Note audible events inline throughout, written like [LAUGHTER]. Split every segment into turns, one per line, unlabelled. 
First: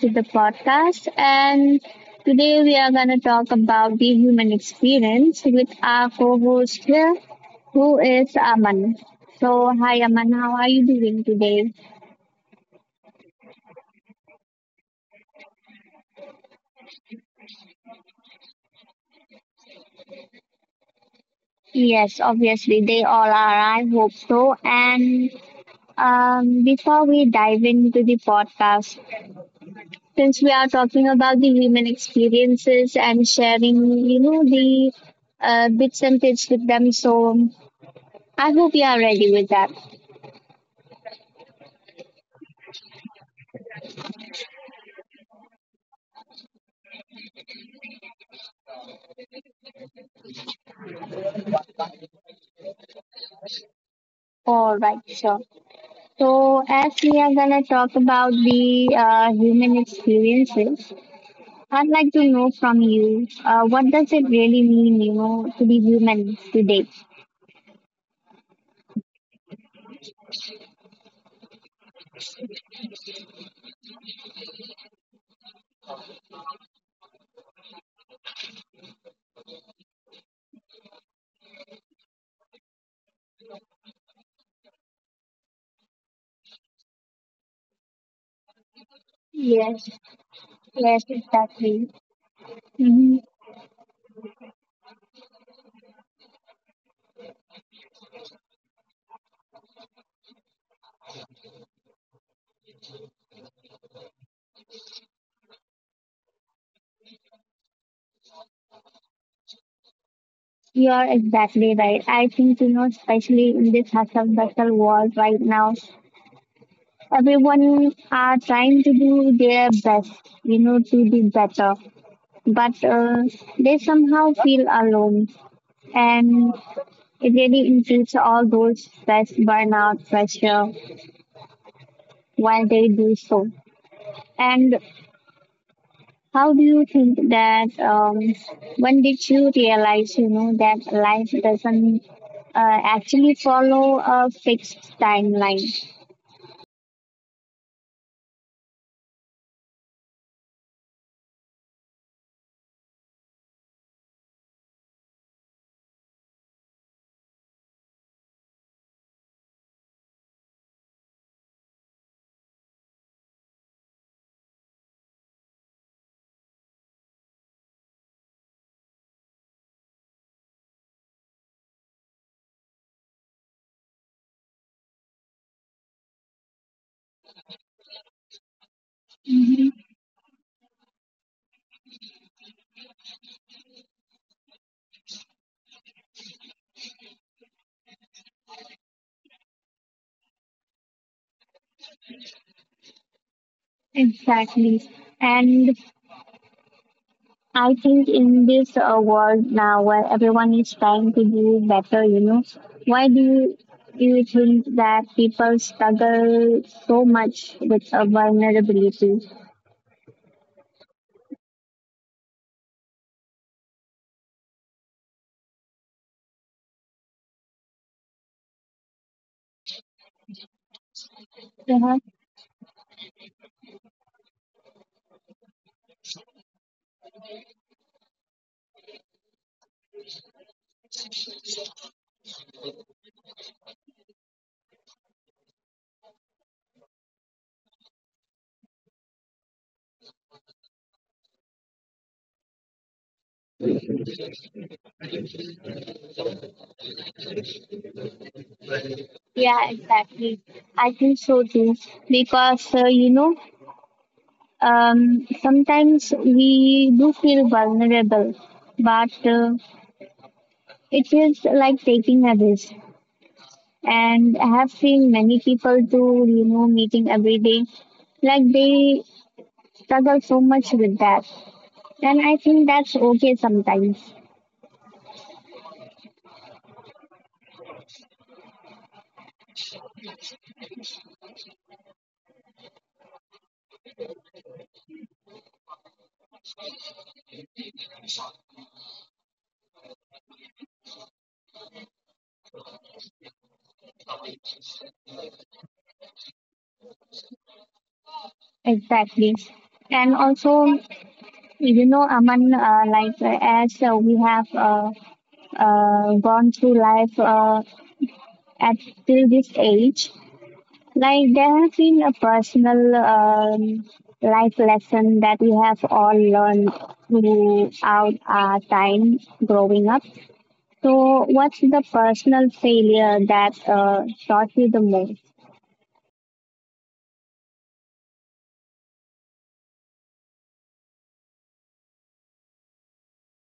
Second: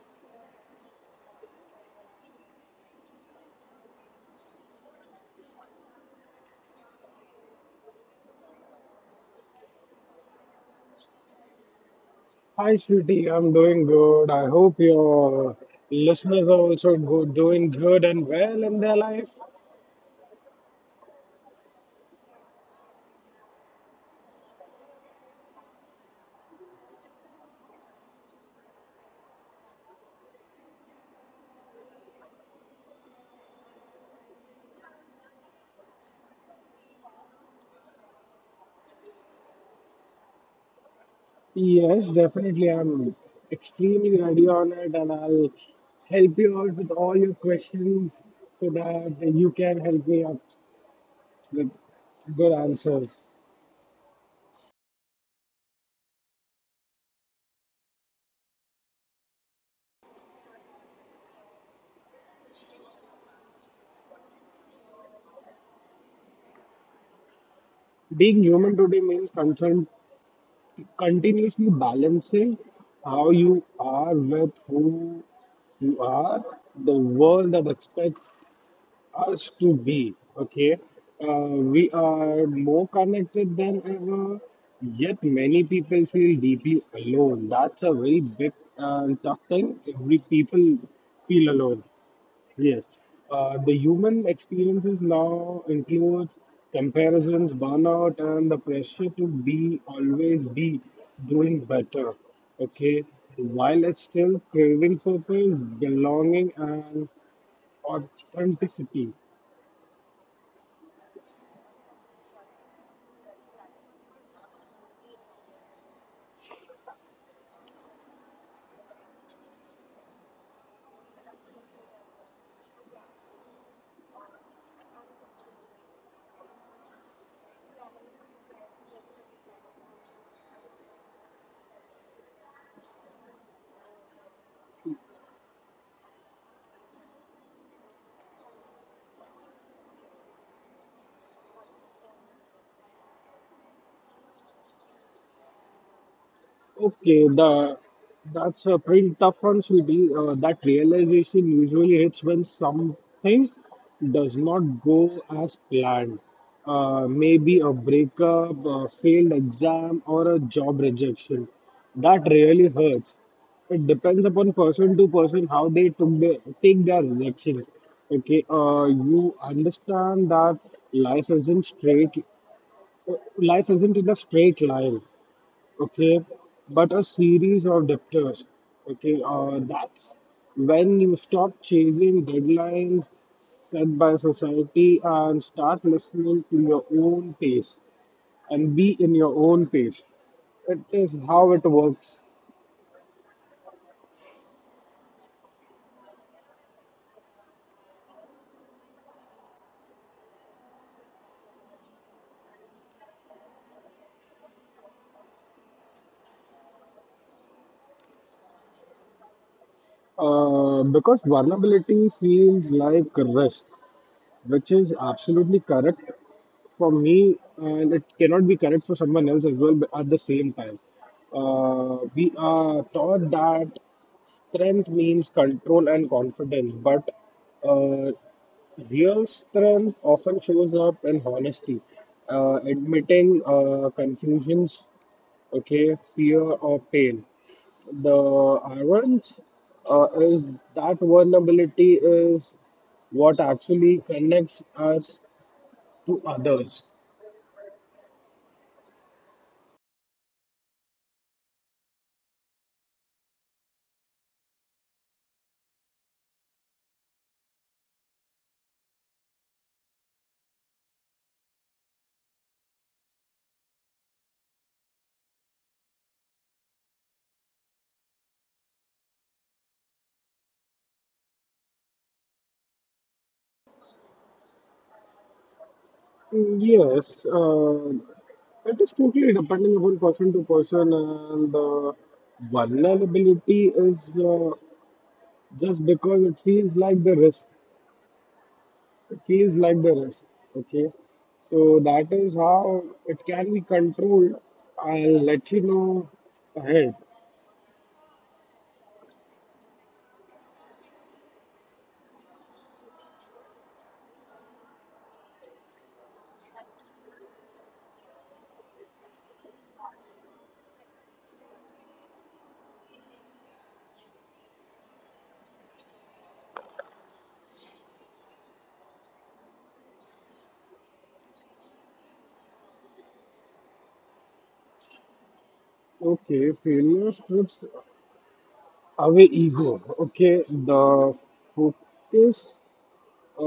to the podcast. And today we are going to talk about the human experience with our co host here, who is Aman. So, hi, Aman, how are you doing today?
Hi, sweetie. I'm doing good. I hope your listeners are also good, doing good and well in their life.
Yes, obviously, they all are. I hope so. And before we dive into the podcast, since we are talking about the human experiences and sharing, the bits and tips with them. So I hope you are ready with that.
Yes, definitely. I'm extremely ready on it, and I'll help you out with all your questions so that you can help me out with good answers.
All right, sure. So, as we are gonna talk about the human experiences, I'd like to know from you, what does it really mean, you know, to be human today?
Being human today means concern, continuously balancing how you are with who you are, the world that expects us to be. Okay, uh, we are more connected than ever, yet many people feel deeply alone. That's a very big and tough thing.
Yes,
Every people
yes,
feel
exactly.
alone. Yes,
hmm
the human experiences now includes comparisons, burnout, and the pressure to be always be doing better. Okay, while it's still craving purpose, belonging, and authenticity.
You are exactly right. I think you know, especially in this hustle bustle world right now, everyone are trying to do their best, you know, to be better but they somehow feel alone and it really includes all those stress burnout pressure while they do so and how do you think that when did you realize you know that life doesn't actually follow a fixed timeline.
Okay, the that's a pretty tough one, Sweetie. That realization usually hits when something does not go as planned. Maybe a breakup, a failed exam, or a job rejection. That really hurts. It depends upon person to person how they took take their rejection. Okay, you understand that life isn't straight, life isn't in a straight line, okay, but a series of debtors. Okay, that's when you stop chasing deadlines set by society and start listening to your own pace and be in your own pace. It is how it works.
Exactly. And I think in this world now where everyone is trying to do better, you know, why do you, do you think that people struggle so much with vulnerability?
Uh, because vulnerability feels like risk, which is absolutely correct for me and it cannot be correct for someone else as well, but at the same time.
Uh-huh.
We are taught that strength means control and confidence, but uh, real strength often shows up in honesty, admitting confusions, okay, fear or pain. The irony is that vulnerability is what actually connects us to others.
Yeah, exactly. I think so too. Because you know, sometimes we do feel vulnerable, but it feels like taking a risk. And I have seen many people do, you know, meeting every day like they struggle so much with that. And I think that's okay sometimes.
Yes, that is totally depending upon person to person, and vulnerability is just because it feels like the risk. It feels like the risk. Okay, so that is how it can be controlled. I'll let you know ahead.
Exactly. And also, you know, Aman, like as we have gone through life at till this age, like there has been a personal life lesson that we have all learned throughout our time growing up. So, what's the personal failure that taught you the most?
Okay, failure strips away ego. Okay, the focus.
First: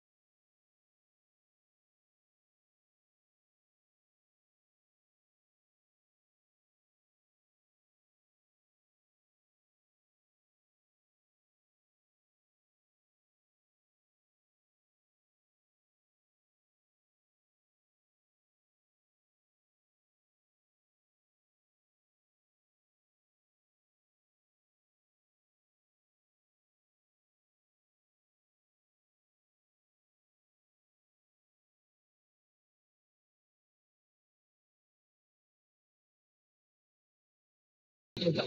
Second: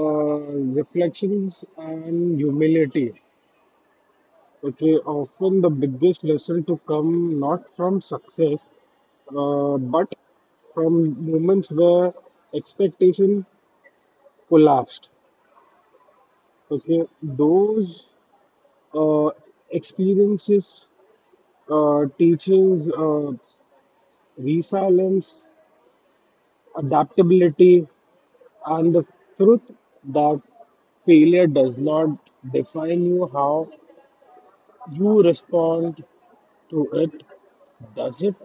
Uh, reflections and humility. Okay, often the biggest lesson to come not from success, but from moments where expectation collapsed. Okay, those uh, experiences teaches resilience, adaptability, and the truth that failure does not define you how you respond to it. Does it?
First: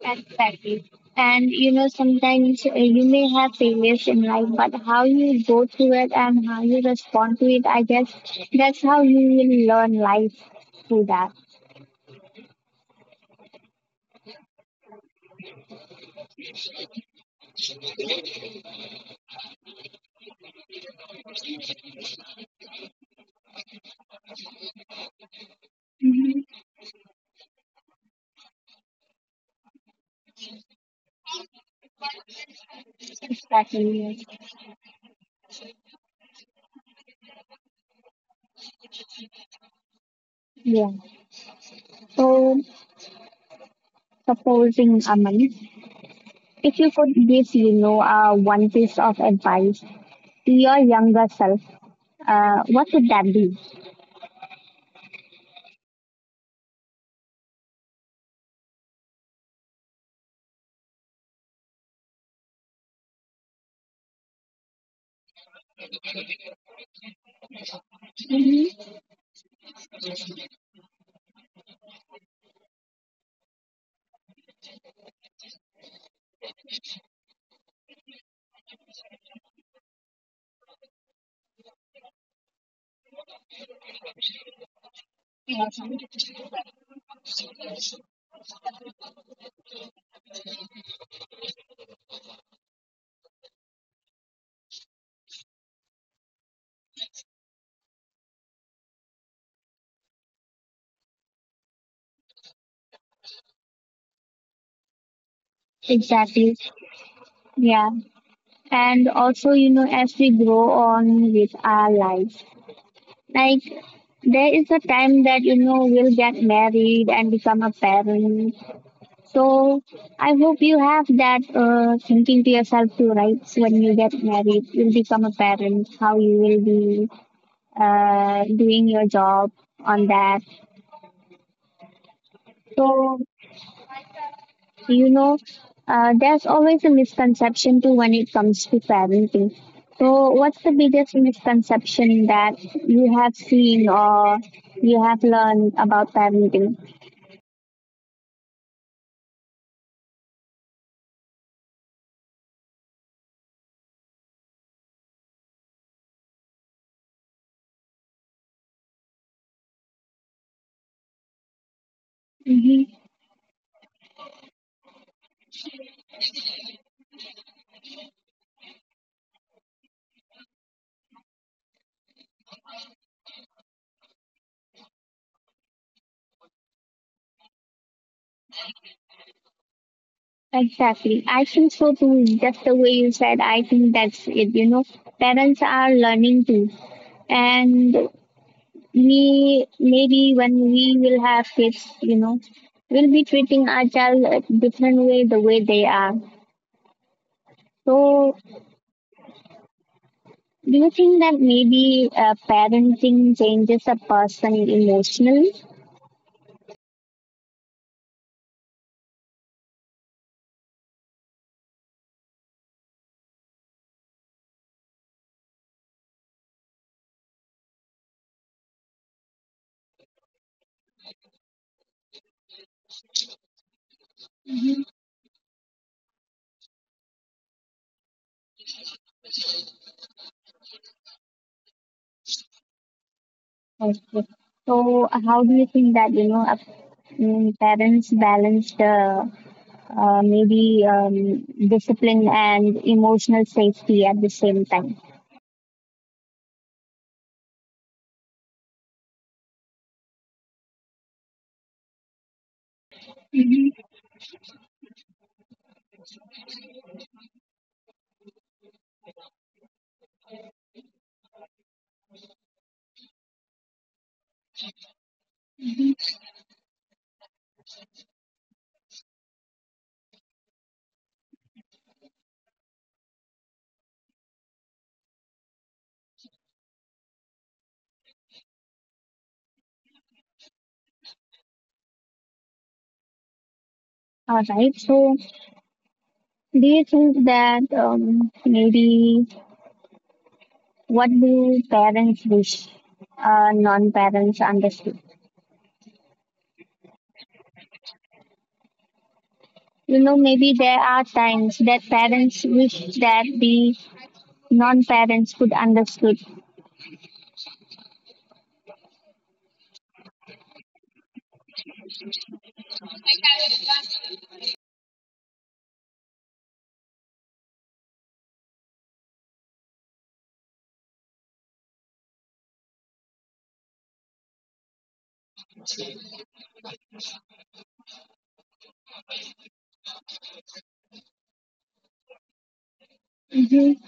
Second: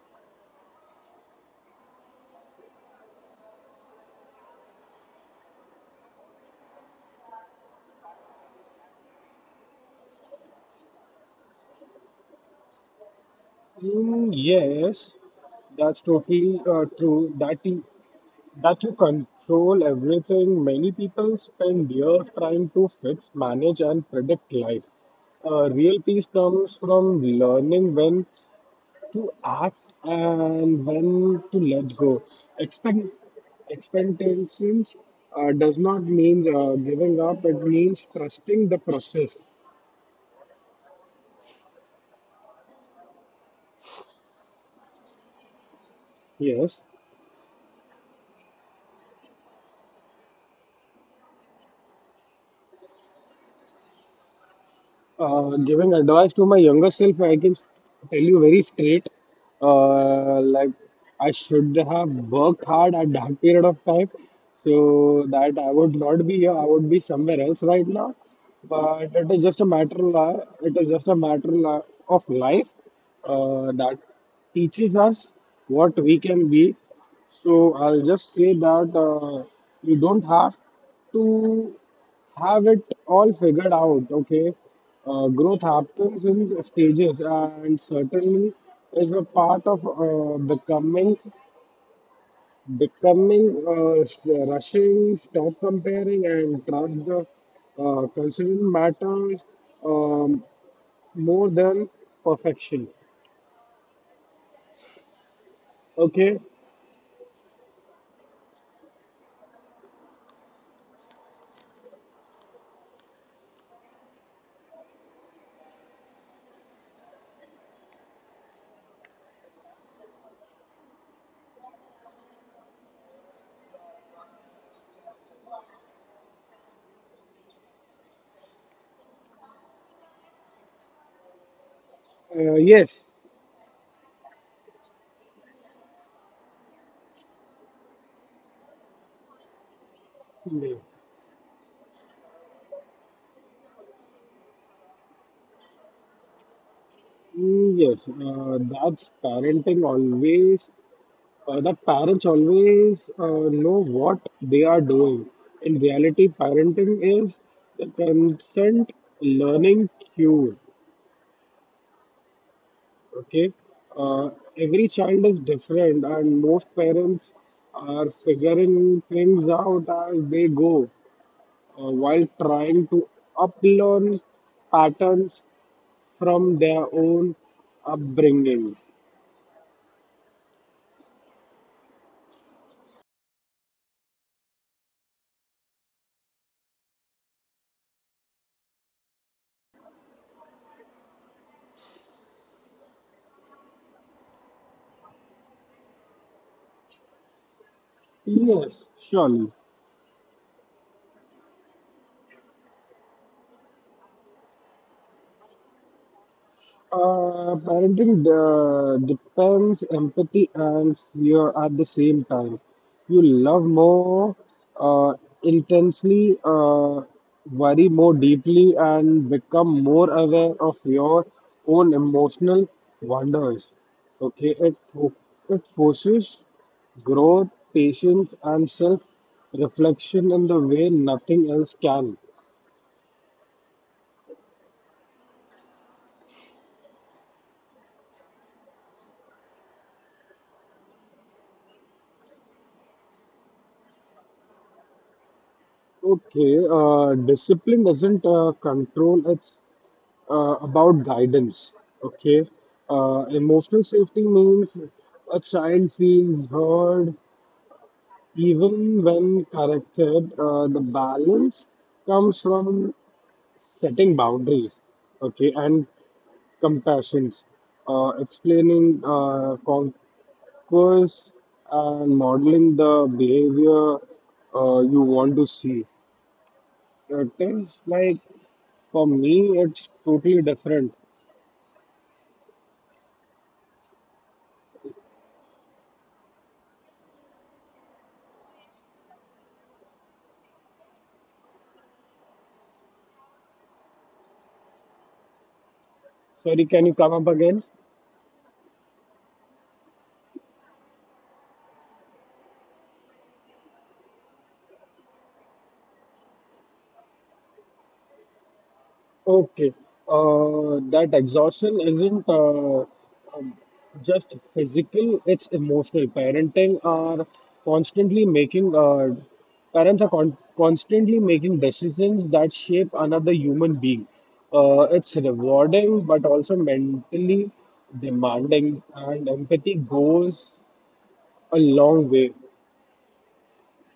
Exactly. And you know, sometimes you may have failures in life, but how you go through it and how you respond to it, I guess that's how you will learn life through that.
Mm, yes, that's totally true. That you control everything. Many people spend years trying to fix, manage, and predict life. Real peace comes from learning when to act and when to let go. Expect
Exactly. Yes.
Expectations does not mean giving up. It means trusting the process.
Yeah. So, supposing, Aman,
Yes.
if you could give, you know, one piece of advice to your younger self, what would that be?
Giving advice to my younger self, tell you very straight. Like I should have worked hard at that period of time, so that I would not be here. I would be somewhere else right now.
hmm
But it is just a matter. Li- It is just a matter of life that teaches us what we can be. So I'll just say that you don't have to have it all figured out. Okay, growth happens in stages, and certainly is a part of becoming, rushing, stop comparing, and trust the considering matters um, more than perfection. Okay,
Exactly. Yeah. And also, you know, as we grow on with our lives, like there is a time that you know will get married and become a parent. So I hope you have that thinking to yourself too, right? So when you get married, you'll become a parent. How you will be doing your job on that.
yes.
So you know, there's always a misconception too when it comes to parenting. So what's the
Mm,
biggest misconception that you have seen or you have learned about parenting?
yes, that's parenting always. Uh, that parents always know what they are doing. In reality, parenting is the consent learning cue.
Mm-hmm.
Okay, uh, every child is different, and most parents are figuring things out as they go while trying to uplearn patterns from their own upbringings.
Exactly. I think so too. Just the way you said, I think that's it. You know, parents are learning too. And we, maybe when we will have kids, you know, we'll be treating our child a different way the way they are. So,
Yes, surely.
do you think that maybe parenting changes a person emotionally?
Parenting depends empathy and fear at the same time. You love more uh, intensely, worry more deeply, and become more aware of your own emotional wonders. Okay, it forces growth, patience, and self-reflection in the way nothing else can.
Okay. So, how do you think that, you know, parents balance the maybe discipline and emotional safety at the same time?
Okay, discipline is not control, it's about guidance. Okay, emotional safety means a child feels heard even when corrected. The balance comes from setting boundaries, okay, and compassion, explaining conquest and modeling the behavior you want to see. It is like for me, it's totally different.
All right. So, do you think that maybe what do parents wish non-parents understood?
Sorry, can you come up again?
You know, maybe there are times that parents wish that the non-parents could understood.
Okay, that exhaustion isn't just physical, it's emotional. Parenting are constantly making, Parents are constantly making decisions that shape another human being. It's rewarding, but also mentally demanding, and empathy goes a long way.
Mm-hmm.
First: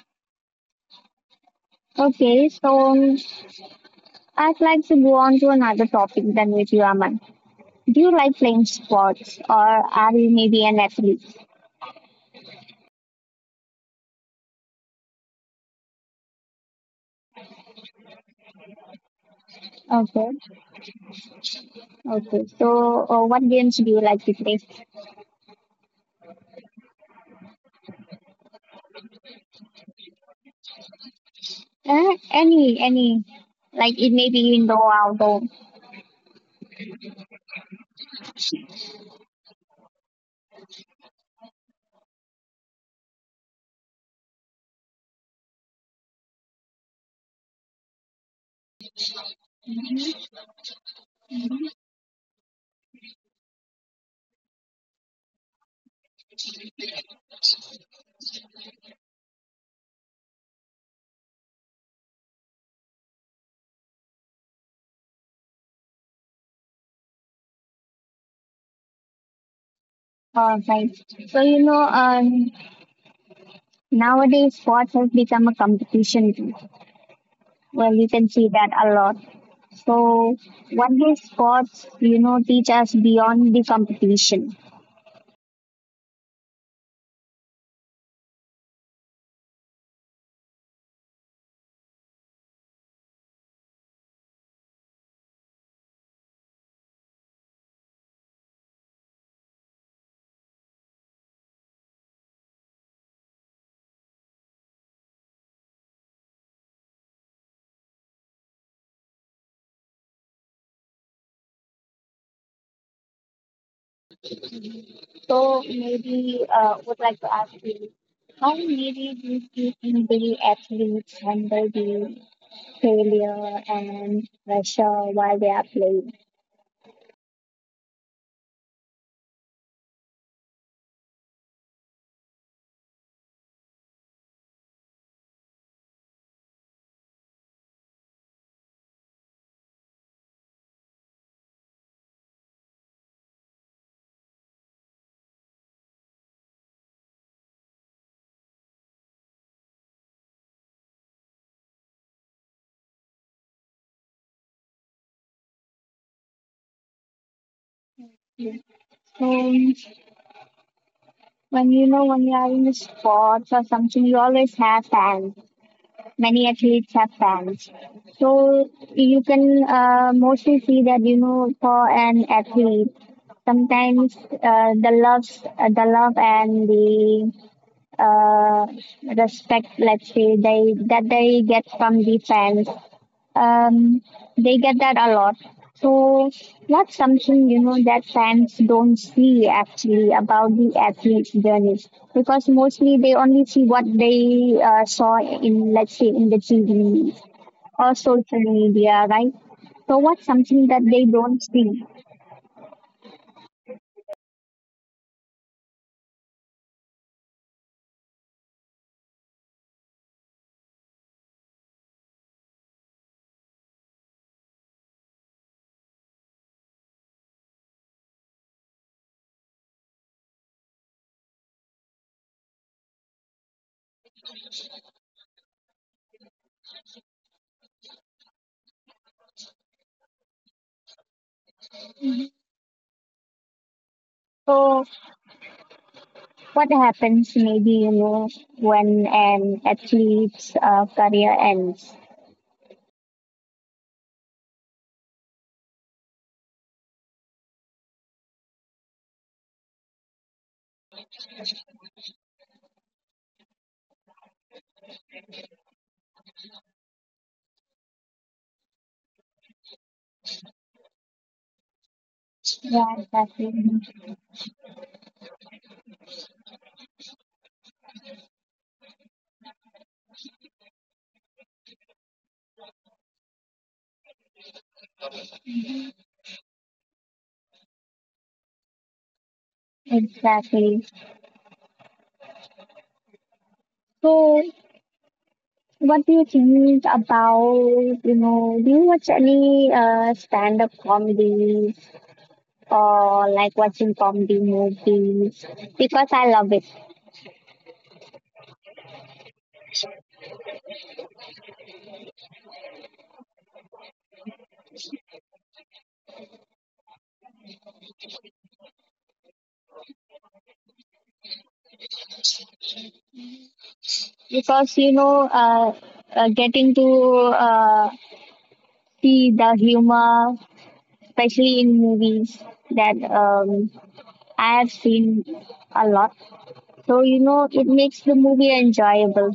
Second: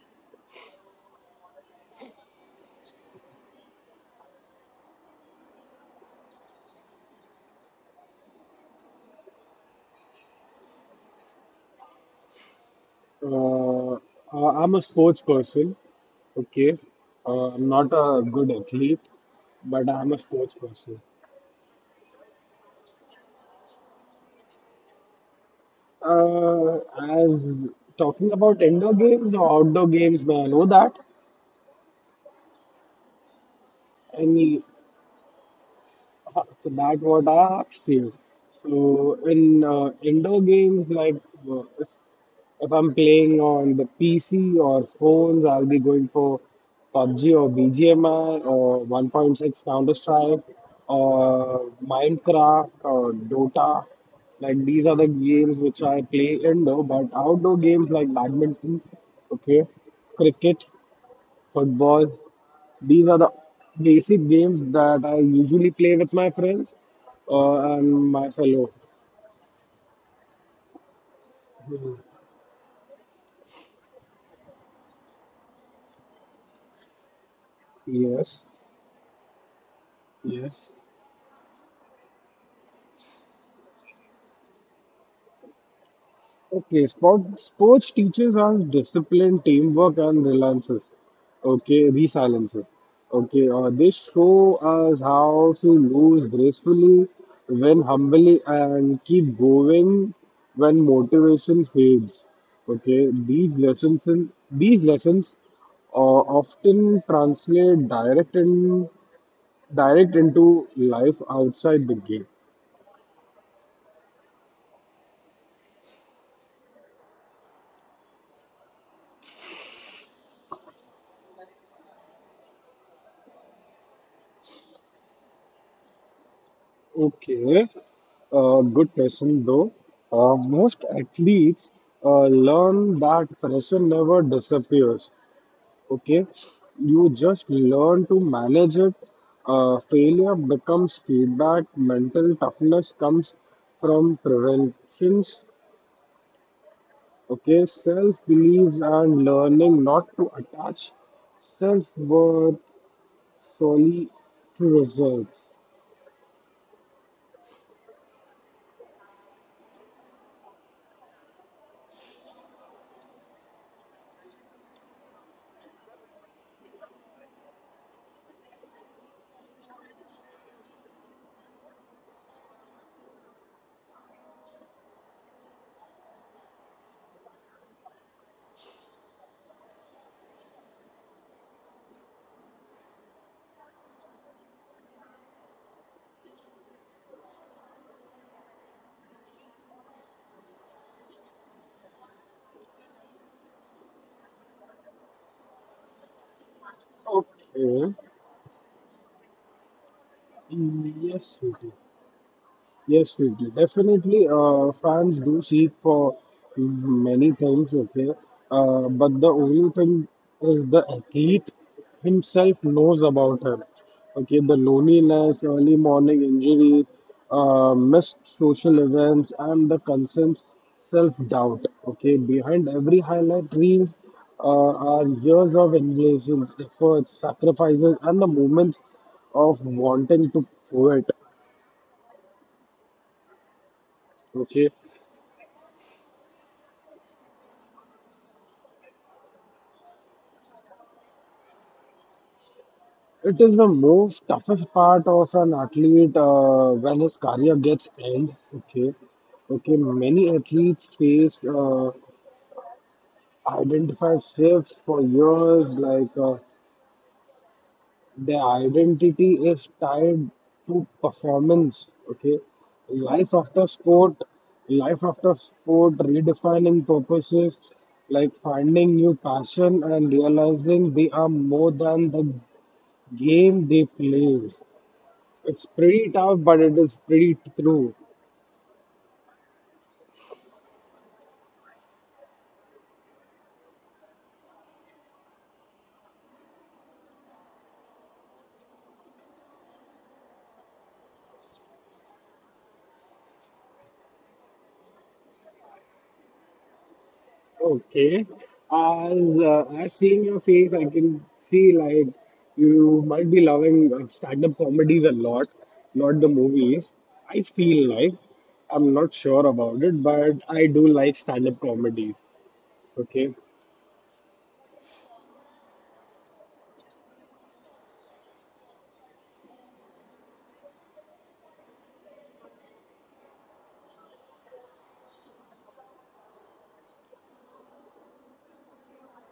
Okay, so I'd like to go on to another topic than with you, Aman. Do you like playing sports or are you maybe an athlete?
Uh, I'm a sports person. Okay, I'm not a good athlete, but I'm a
Okay,
sports person.
okay. So, what games do you like to play?
As talking about indoor games or outdoor games, may I know that?
Any, any. Like it may be
Any.
indoor, outdoor.
So that what I asked you. So in indoor games, like uh, if if I'm playing on the PC or phones, I'll be going for PUBG or BGMI or 1.6 Counter Strike or Minecraft or Dota. Like these are the games which I play indoor, but outdoor games like badminton, okay, cricket, football. These are the basic games that I usually play with my friends and my fellow.
All right. So you know, nowadays sports has become a competition too. Well, you can
Yes,
see that a lot. So,
yes.
what do sports, you know, teach us beyond the competition?
Okay, sports teaches us discipline, teamwork, and relances. Okay, resiliences. Okay, they show us how to lose gracefully, win humbly, and keep going when motivation fades. Okay, these lessons often translate direct into life outside the game.
So maybe would like to ask you, how maybe do you think the athletes handle the failure and pressure while they are playing?
Okay, good question though. Most athletes learn that pressure never disappears. Okay, you just learn to manage it. Failure becomes feedback, mental toughness comes from preventions. Okay, self beliefs and learning not to attach self worth solely to results.
So when you know when you are in the sports or something, you always have fans. Many athletes have fans. So you can mostly see that you know for an athlete, sometimes the love and the uh, respect, let's say, they get from the fans. Um, they get that a lot. So that's something you know that fans don't see actually about the athletes' journeys because mostly they only see what they saw in let's say in the TV or
Okay,
social media, right? So what's something that they
yes,
don't
Sweetie.
see?
Yes, we do. Definitely, fans do seek for many things, okay. But the only thing is the athlete himself knows about her. Okay, the loneliness, early morning injuries, missed social events, and the constant self-doubt. Okay, behind every highlight reels are years of engagements, efforts, sacrifices, and the moments of wanting to quit. Okay,
So what happens maybe you know when an athlete's career ends?
it is the most toughest part of an athlete when his career gets end. Okay, okay. Many athletes face identify shifts for years. Like their identity is tied to performance. Okay,
Yeah,
life
exactly.
after sport, life after sport, redefining purposes, like finding new passion and realizing they are more than the game they play. It's pretty tough, but it is pretty true.
Exactly. So, what do you think about, you know, do you watch any stand-up comedy or like watching comedy movies? Because I love it.
Okay. As seeing your face, I can see like you might be loving stand-up comedies a lot, not the movies. I feel like I'm not sure about it, but I do like stand-up comedies. Okay.
Because, you know, getting to see the humor, especially in movies that I have seen a lot. So, you know, it makes the movie enjoyable.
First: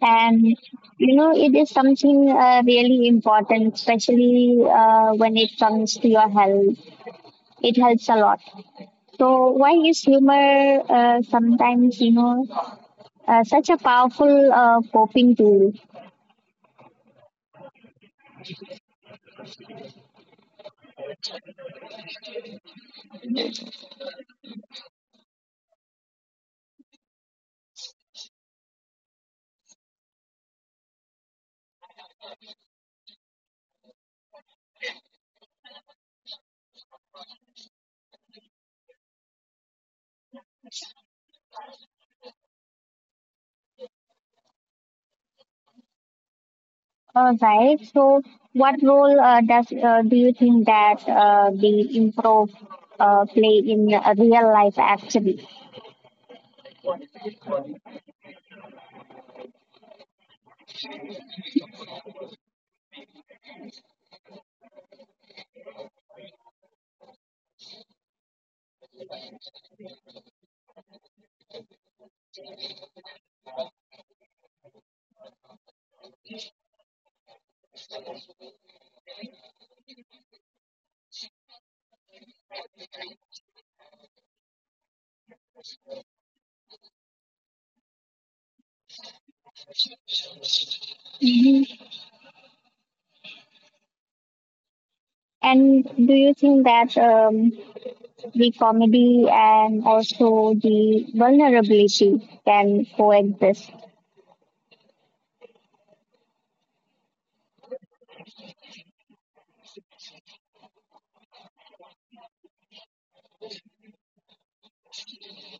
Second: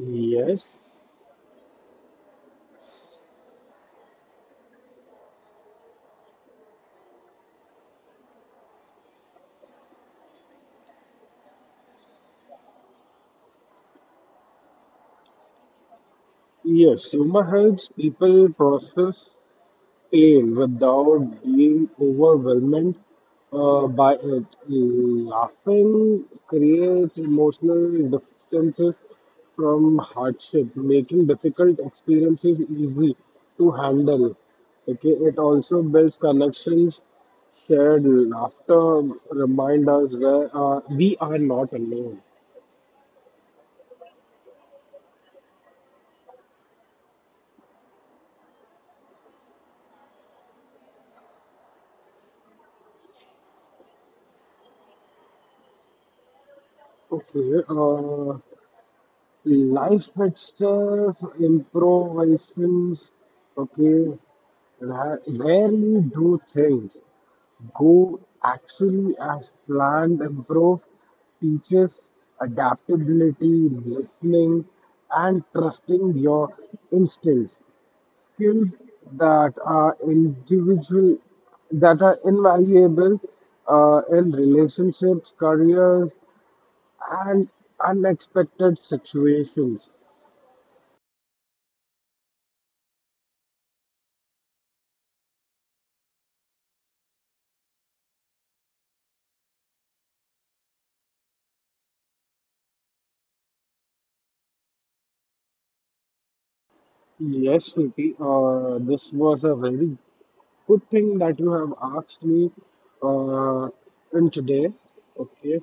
And you know, it is something really important, especially when it comes to your health. It helps a lot. So, why is humor sometimes, you know, such a powerful coping tool?
Yes. Humor helps people process A without being overwhelmed by it. Laughing creates emotional distances from hardship, making difficult experiences easy to handle. Okay, it also builds connections. Shared laughter remind us where we are not alone.
All right. So, what role does do you think that the improv play in real life actually?
Okay, life itself, improvisations. Okay, rarely do things go actually as planned. Improv teaches adaptability, listening, and trusting your instincts. Skills that are individual, that are invaluable in relationships, careers, and unexpected situations.
Mhm. And do you think that the comedy and also the vulnerability can coexist?
Yes, Shruti, this was a very good thing that you have asked me uh, in today. Okay.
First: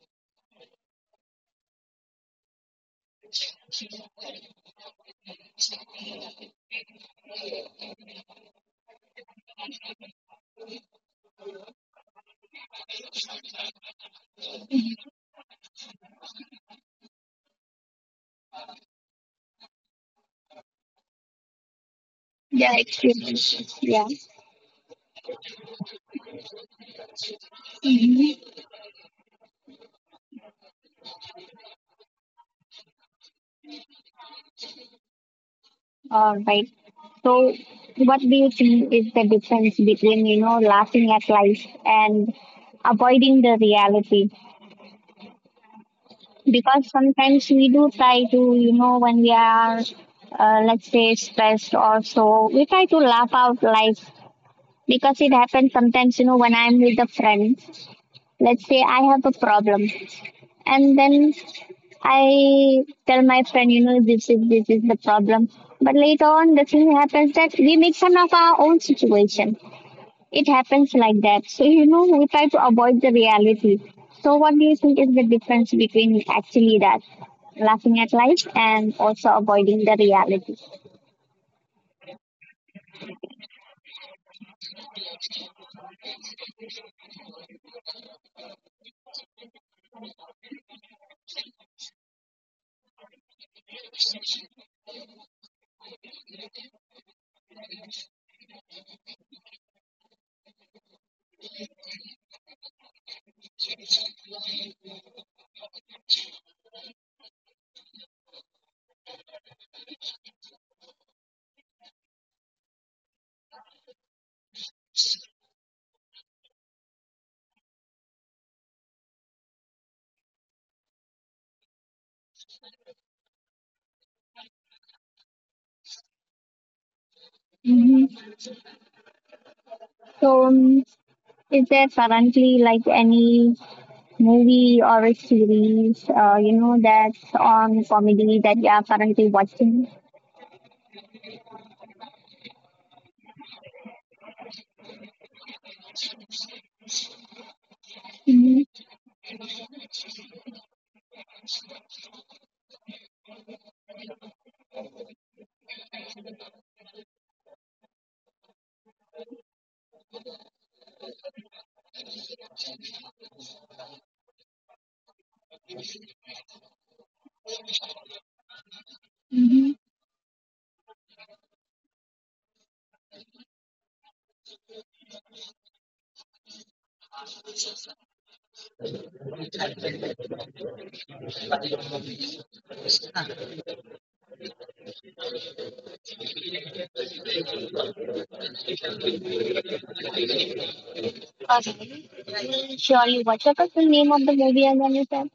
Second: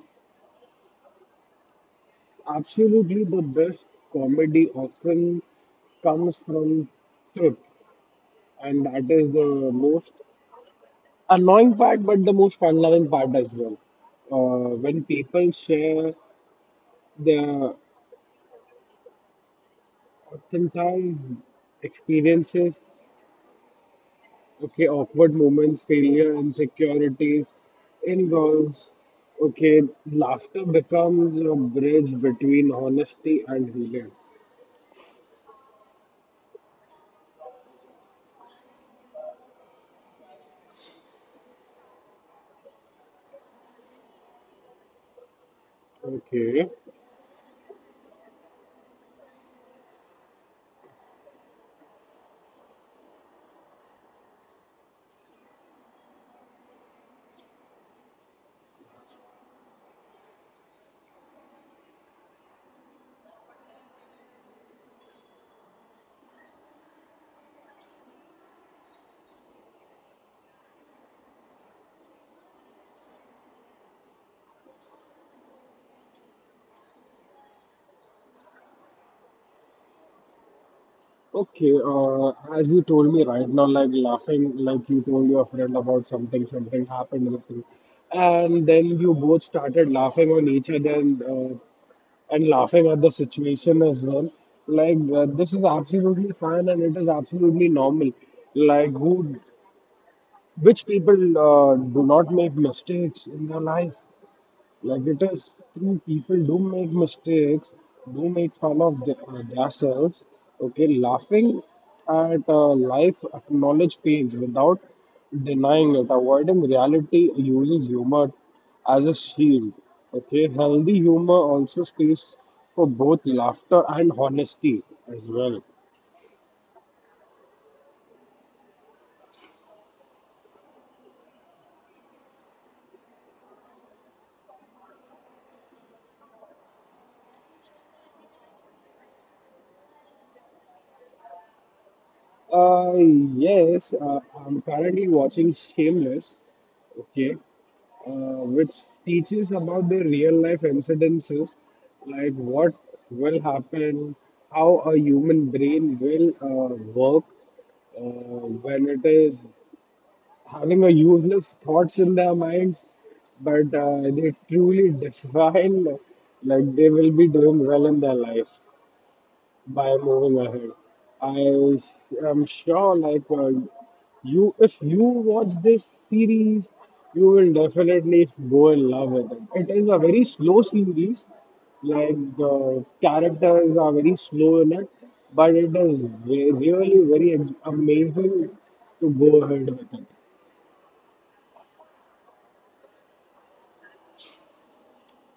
Absolutely the best comedy often comes from truth. And that is the most annoying part, but the most fun loving part as well. When people share their authentic
Yeah,
experiences.
it's true, yeah.
Okay, awkward moments, failure, insecurity, involves. Okay, laughter becomes a bridge between honesty and healing.
All right. So, what do you think is the difference between you know laughing at life and avoiding the reality?
Okay.
Because sometimes we do try to you know when we are let's say stressed or so, we try to laugh out life because it happens sometimes you know when I'm with a friend. Let's say I have a problem and then I tell my friend, you know, this is the problem. But later on, the thing happens that we make fun of our own situation. It happens like that. So you know, we try to avoid the reality. So what do you think is the difference between actually that laughing at life and also avoiding the reality?
Okay, as you told me right now, like laughing, like you told your friend about something, something happened with you, and then you both started laughing on each other and laughing at the situation as well. Like, this is absolutely fine and it is absolutely normal. Like, who which people do not make mistakes in their life. Like it is true, people do make mistakes, do make fun of themselves. Okay, laughing at life, acknowledge pains without denying it, avoiding reality uses humor as a shield. Okay, healthy humor also space for both laughter and honesty as well.
hmm So is there currently like any movie or a series, you know, that's on comedy that you are currently watching?
Yes, I'm currently watching Shameless, okay, uh,
hmm
which teaches about the real life incidences, like what will happen, how a human brain will work when it is having a useless thoughts in their minds, but they truly [LAUGHS] define like they will be doing well in their life by moving ahead. I am sure, like if you watch this series, you will definitely go in love with it. It is a very slow series, like the characters are very slow in it, but it is really amazing to go ahead with it.
Okay. Mm, surely. What was the full name of the movie again you said?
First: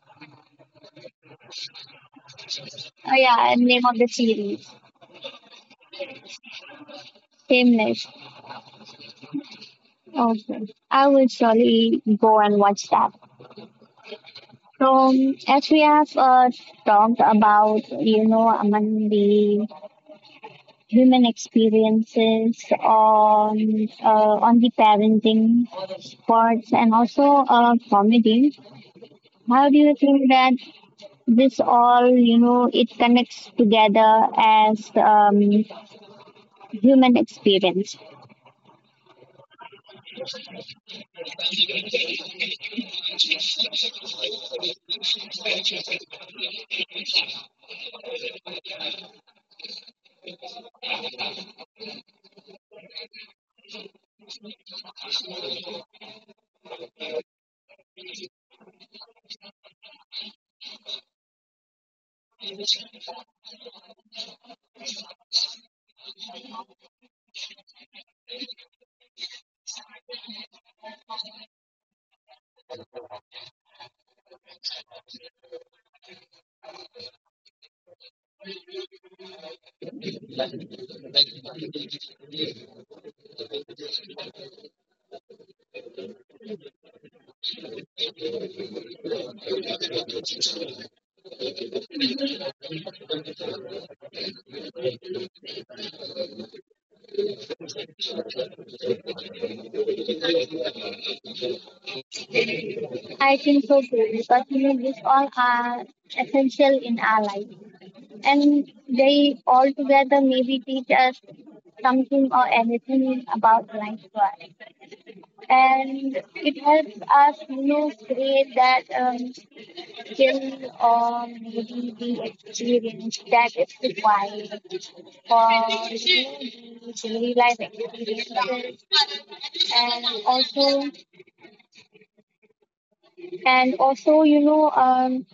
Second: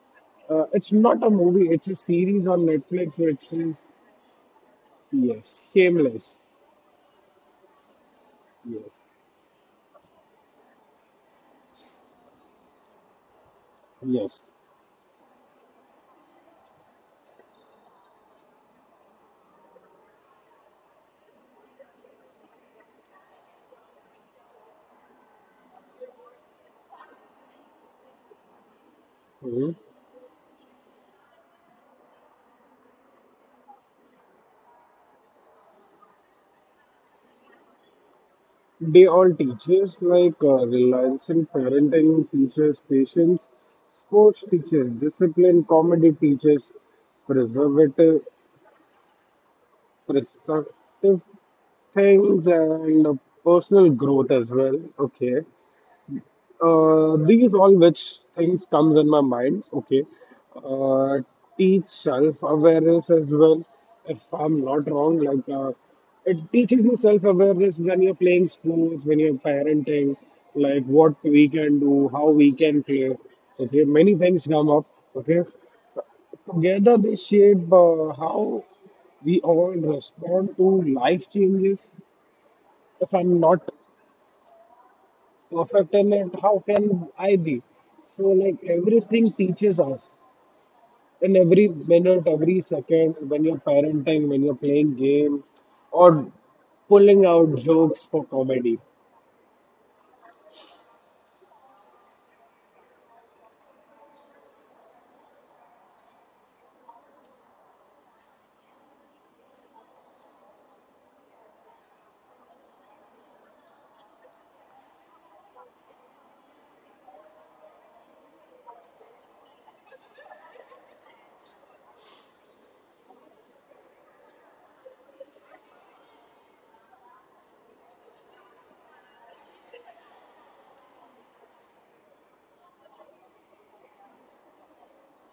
It's not a movie; it's a series on
Oh
Netflix,
yeah,
which
and
is
name of the series.
yes, Shameless.
Same list.
Yes,
Okay. I will surely go and watch that.
yes.
So as we have talked about, you know, among the human experiences on the parenting sports, and also comedy, how
Mhm.
do you think that this all, you know, it connects together as human experience.
They all teachers like reliance in parenting, teachers patience, sports teachers discipline, comedy teachers preservative, productive things, and personal growth as well. Okay. These all which things comes in my mind. Okay, uh, teach self awareness as well. If I'm not wrong, like it teaches you self awareness when you're playing sports, when you're parenting, like what we can do, how we can play. Okay, many things come up. Okay, together they shape how we all respond to life changes. If I'm not perfect talent, how can I be? So like everything teaches us in every minute, every second, when you're parenting, when you're playing games, or pulling out jokes for comedy.
I think so too because you know these all are essential in our life, and they all together maybe teach us something or anything about life to us. And it helps us, you know, create that skill or maybe the experience that is required for you know, the daily life experiences and also and also, you know,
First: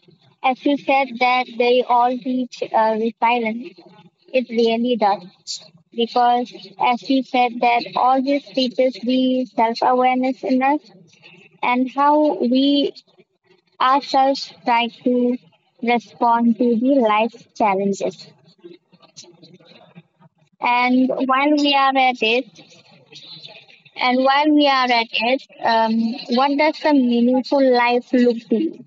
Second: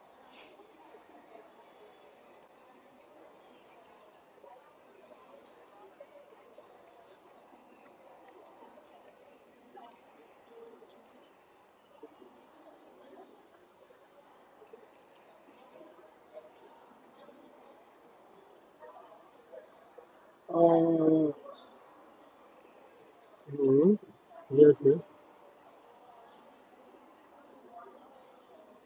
as you said that they all teach resilience, it really does. Because as you said that all this teaches the self-awareness in us and how we ourselves try to respond to the life challenges. And
Uh,
while we are at it,
hmm,
and while we
yes,
are
yes.
at it, what does a meaningful life look to you?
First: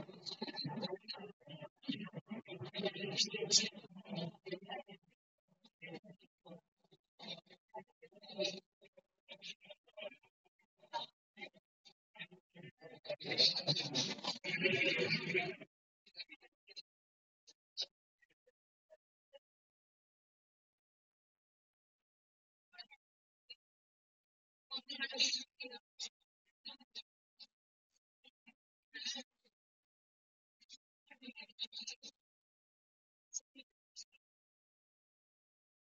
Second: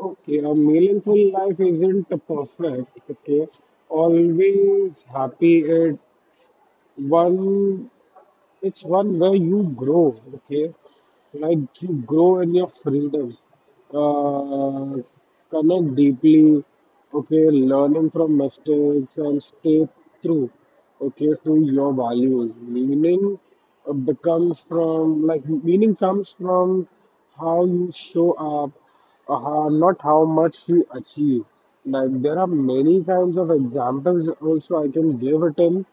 Okay, a meaningful life isn't perfect. Okay, always happy at one it's one where you grow, okay? Like you grow in your freedom, uh, connect deeply, okay? Learning from mistakes and stay true, okay, to your values. Meaning comes from how you show up, how, not how much you achieve. Like there are many kinds of examples also I can give it in.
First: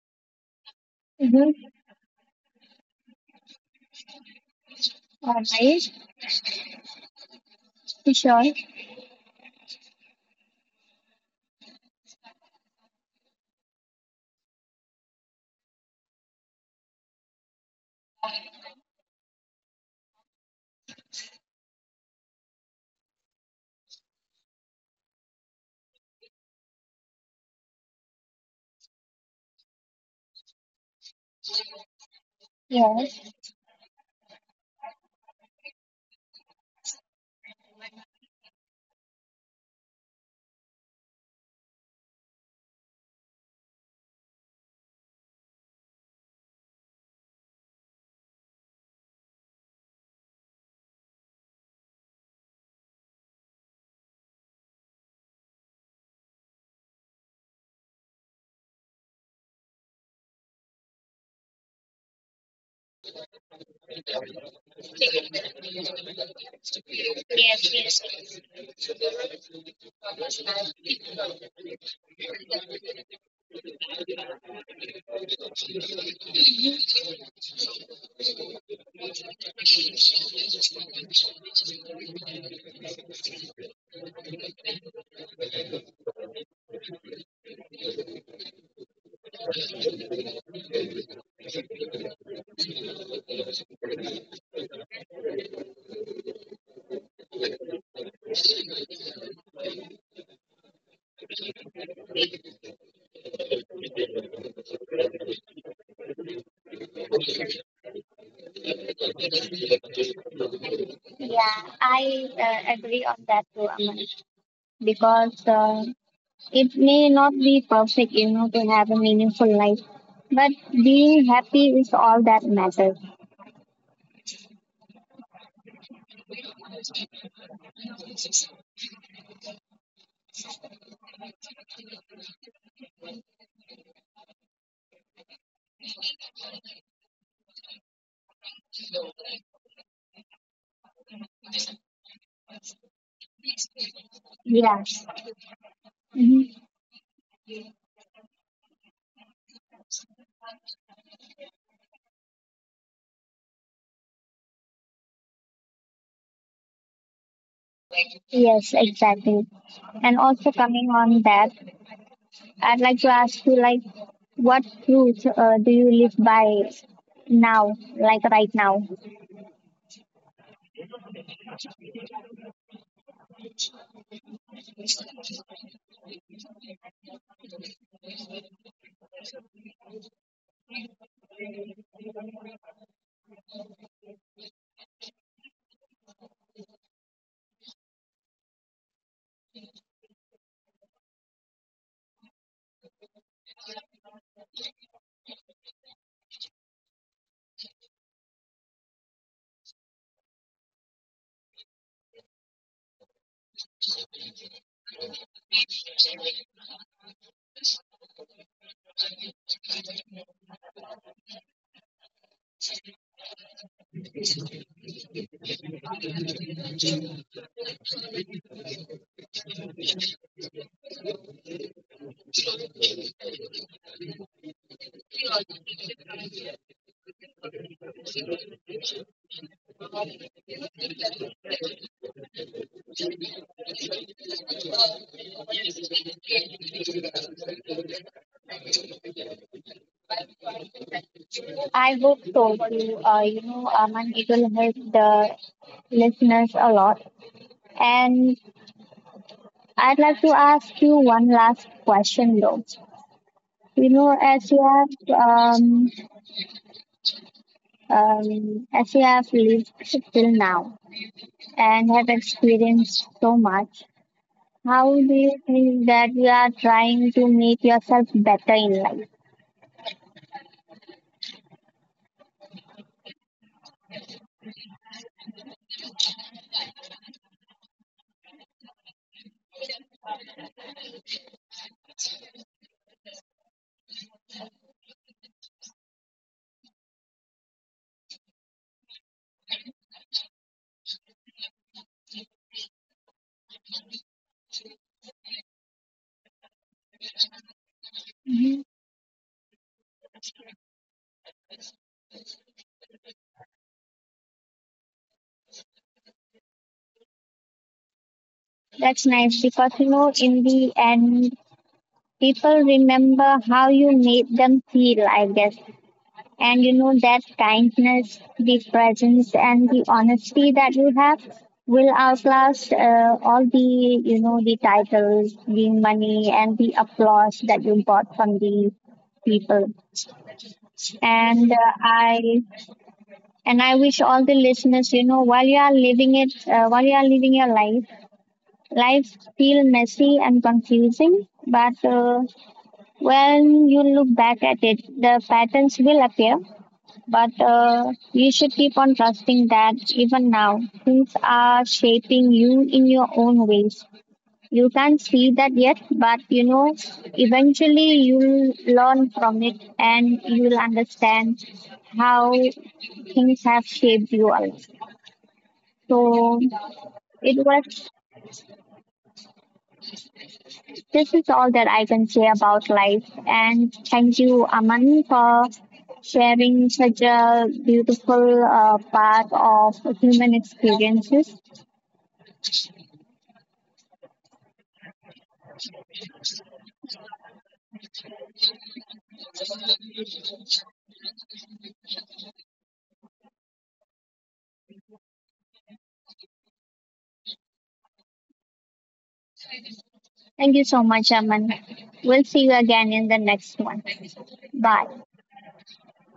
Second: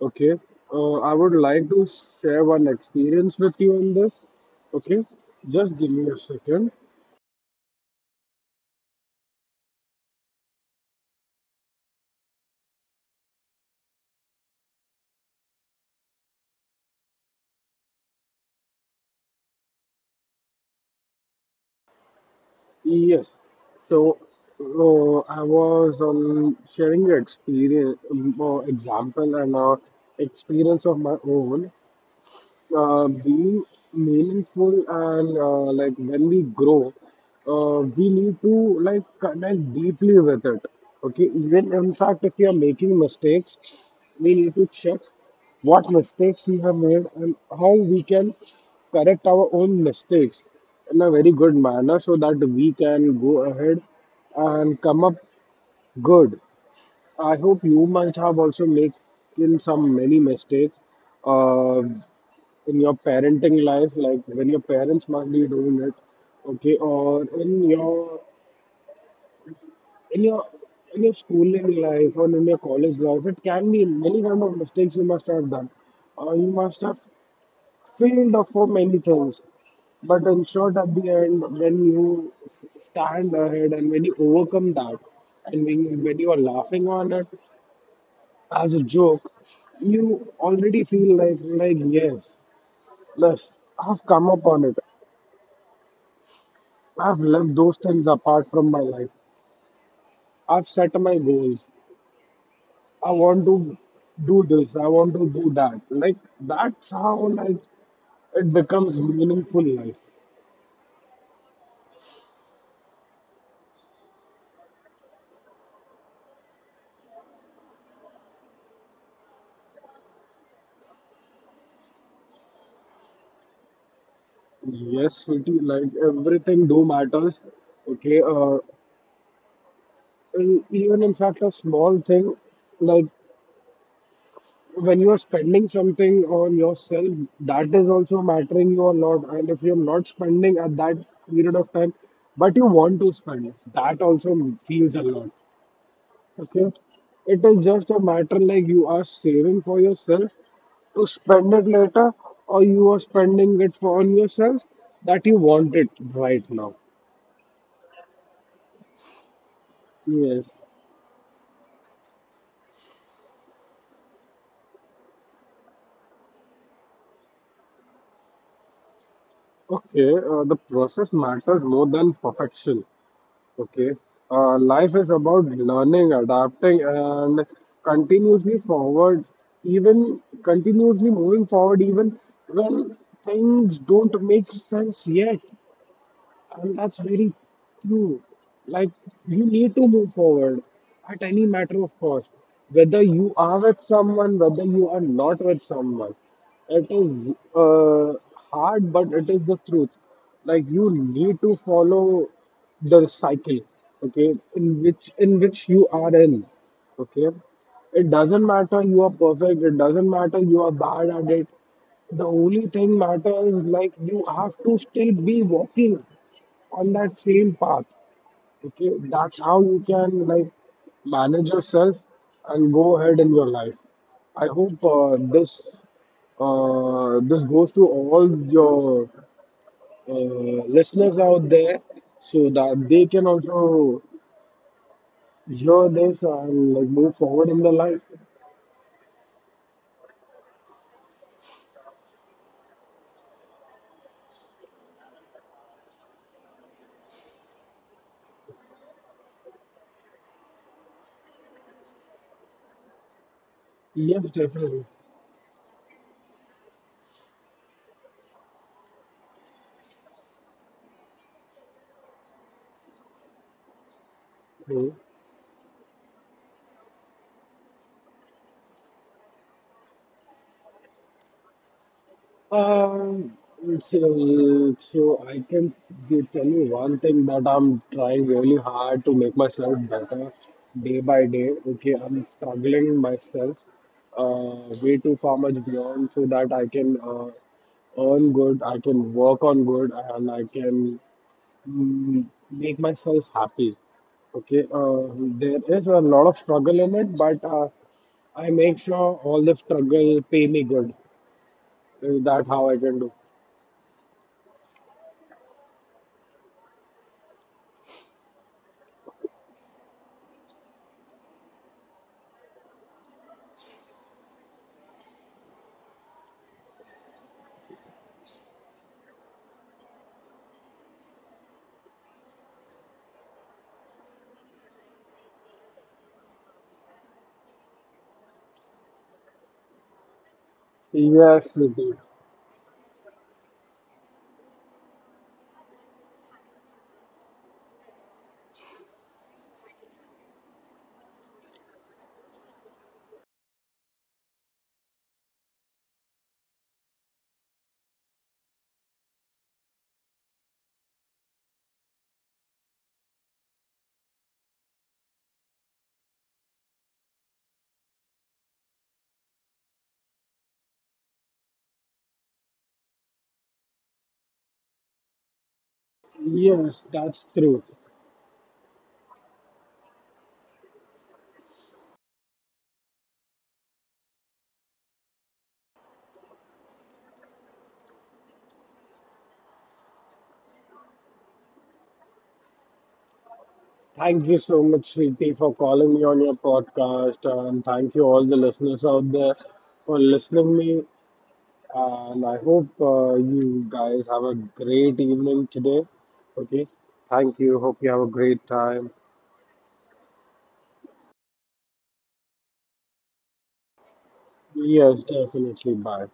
Okay, I would like
Mm-hmm.
to share one experience with you on this. Okay,
All
just
right.
give me a second.
Sure.
Yes, so I was sharing the example, and experience of my own.
Yeah.
Being meaningful and like when we grow, we need to like connect deeply with it. Okay, even in fact, if you are making mistakes, we need to check what mistakes we have made and how we can correct our own mistakes in a very good manner so that we can go ahead and come up good. I hope you might have also made in some many mistakes. Uh, in your parenting life, like when your parents might be doing it, okay, or in your in your schooling life or in your college life, it can be many kind of mistakes you must have done. You must have failed for many things, but in short, at the end, when you stand ahead and when you overcome that, and when you are laughing on it as a joke, you already feel like yes, yes, I've come upon it. I've left those things apart from my life. I've set my goals. I want to do this. I want to do that. Like that's how like it becomes meaningful life.
Yeah, I agree on that too, Aman. Because it may not be perfect, you know, to have a meaningful life, but being happy is all that matters.
Yes, sweetie, like everything do matters. Okay, and even in fact a small thing, like when you're spending something on yourself, that is also mattering you a lot. And if you're not spending at that period of time, but you want to spend, that also
Yeah.
feels a lot.
hmm
Okay, it is just a matter like you are saving for yourself to spend it later, or you are spending it for on yourself that you want it right now.
Yes, exactly. And also
Yes.
coming on that, I'd like to ask you, like, what truth do you live by now, like right now?
Okay, the process matters more than perfection. Okay, life is about learning, adapting, and continuously forward, even continuously moving forward, even when things don't make sense yet. And that's very true. Like, you need to move forward at any matter of cost. Whether you are with someone, whether you are not with someone. It is hard, but it is the truth. Like, you need to follow the cycle, okay, in which you are in, okay. It doesn't matter you are perfect. It doesn't matter you are bad at it. The only thing matters like you have to still be walking on that same path. Okay, that's how you can like manage yourself and go ahead in your life. I hope this goes to all your uh, listeners out there so that they can also hear this and like move forward in their life.
I hope so too. You know, Aman, it will help the listeners a lot. And I'd like to ask you one last question though. You know,
Yes, definitely.
as you have lived till now and have experienced so much, how do you think that you are trying to make yourself better in life?
Um, so I can give, tell you one thing that I'm trying really hard to make myself better day by day. Okay, I'm struggling myself way too far much beyond so that I can earn good, I can work on good, and I can make myself happy. Okay, there is a lot of struggle in it, but I
Mhm.
make sure all the struggle pay me good. Is that how I can do?
That's nice because you know, in the end, people remember how you made them feel. I guess. And you know that kindness, the presence, and the honesty that you have will outlast all the you know the titles, the money, and the applause that you got from the people. And
Yes,
uh,
Nidhi.
I and I wish all the listeners, you know, while you are living it, while you are living your life, life feel messy and confusing, but when you look back at it, the patterns will appear. But you should keep on trusting that even now, things are shaping you in your own ways. You can't see that yet, but you know, eventually you'll learn from it and you'll understand how things have shaped you all. So
Yes, that's
it
true.
was, this is all that I can say about life. And thank you, Aman, for sharing such a beautiful part of human experiences.
Thank you so much, Sriti, for calling me on your podcast, and thank you all the listeners out there for listening me. And I hope you guys have a great evening today. Okay, thank you. Hope you have a great time.
Thank you so much, Aman. We'll see you again in the next one. Bye.
Yes, definitely. Bye.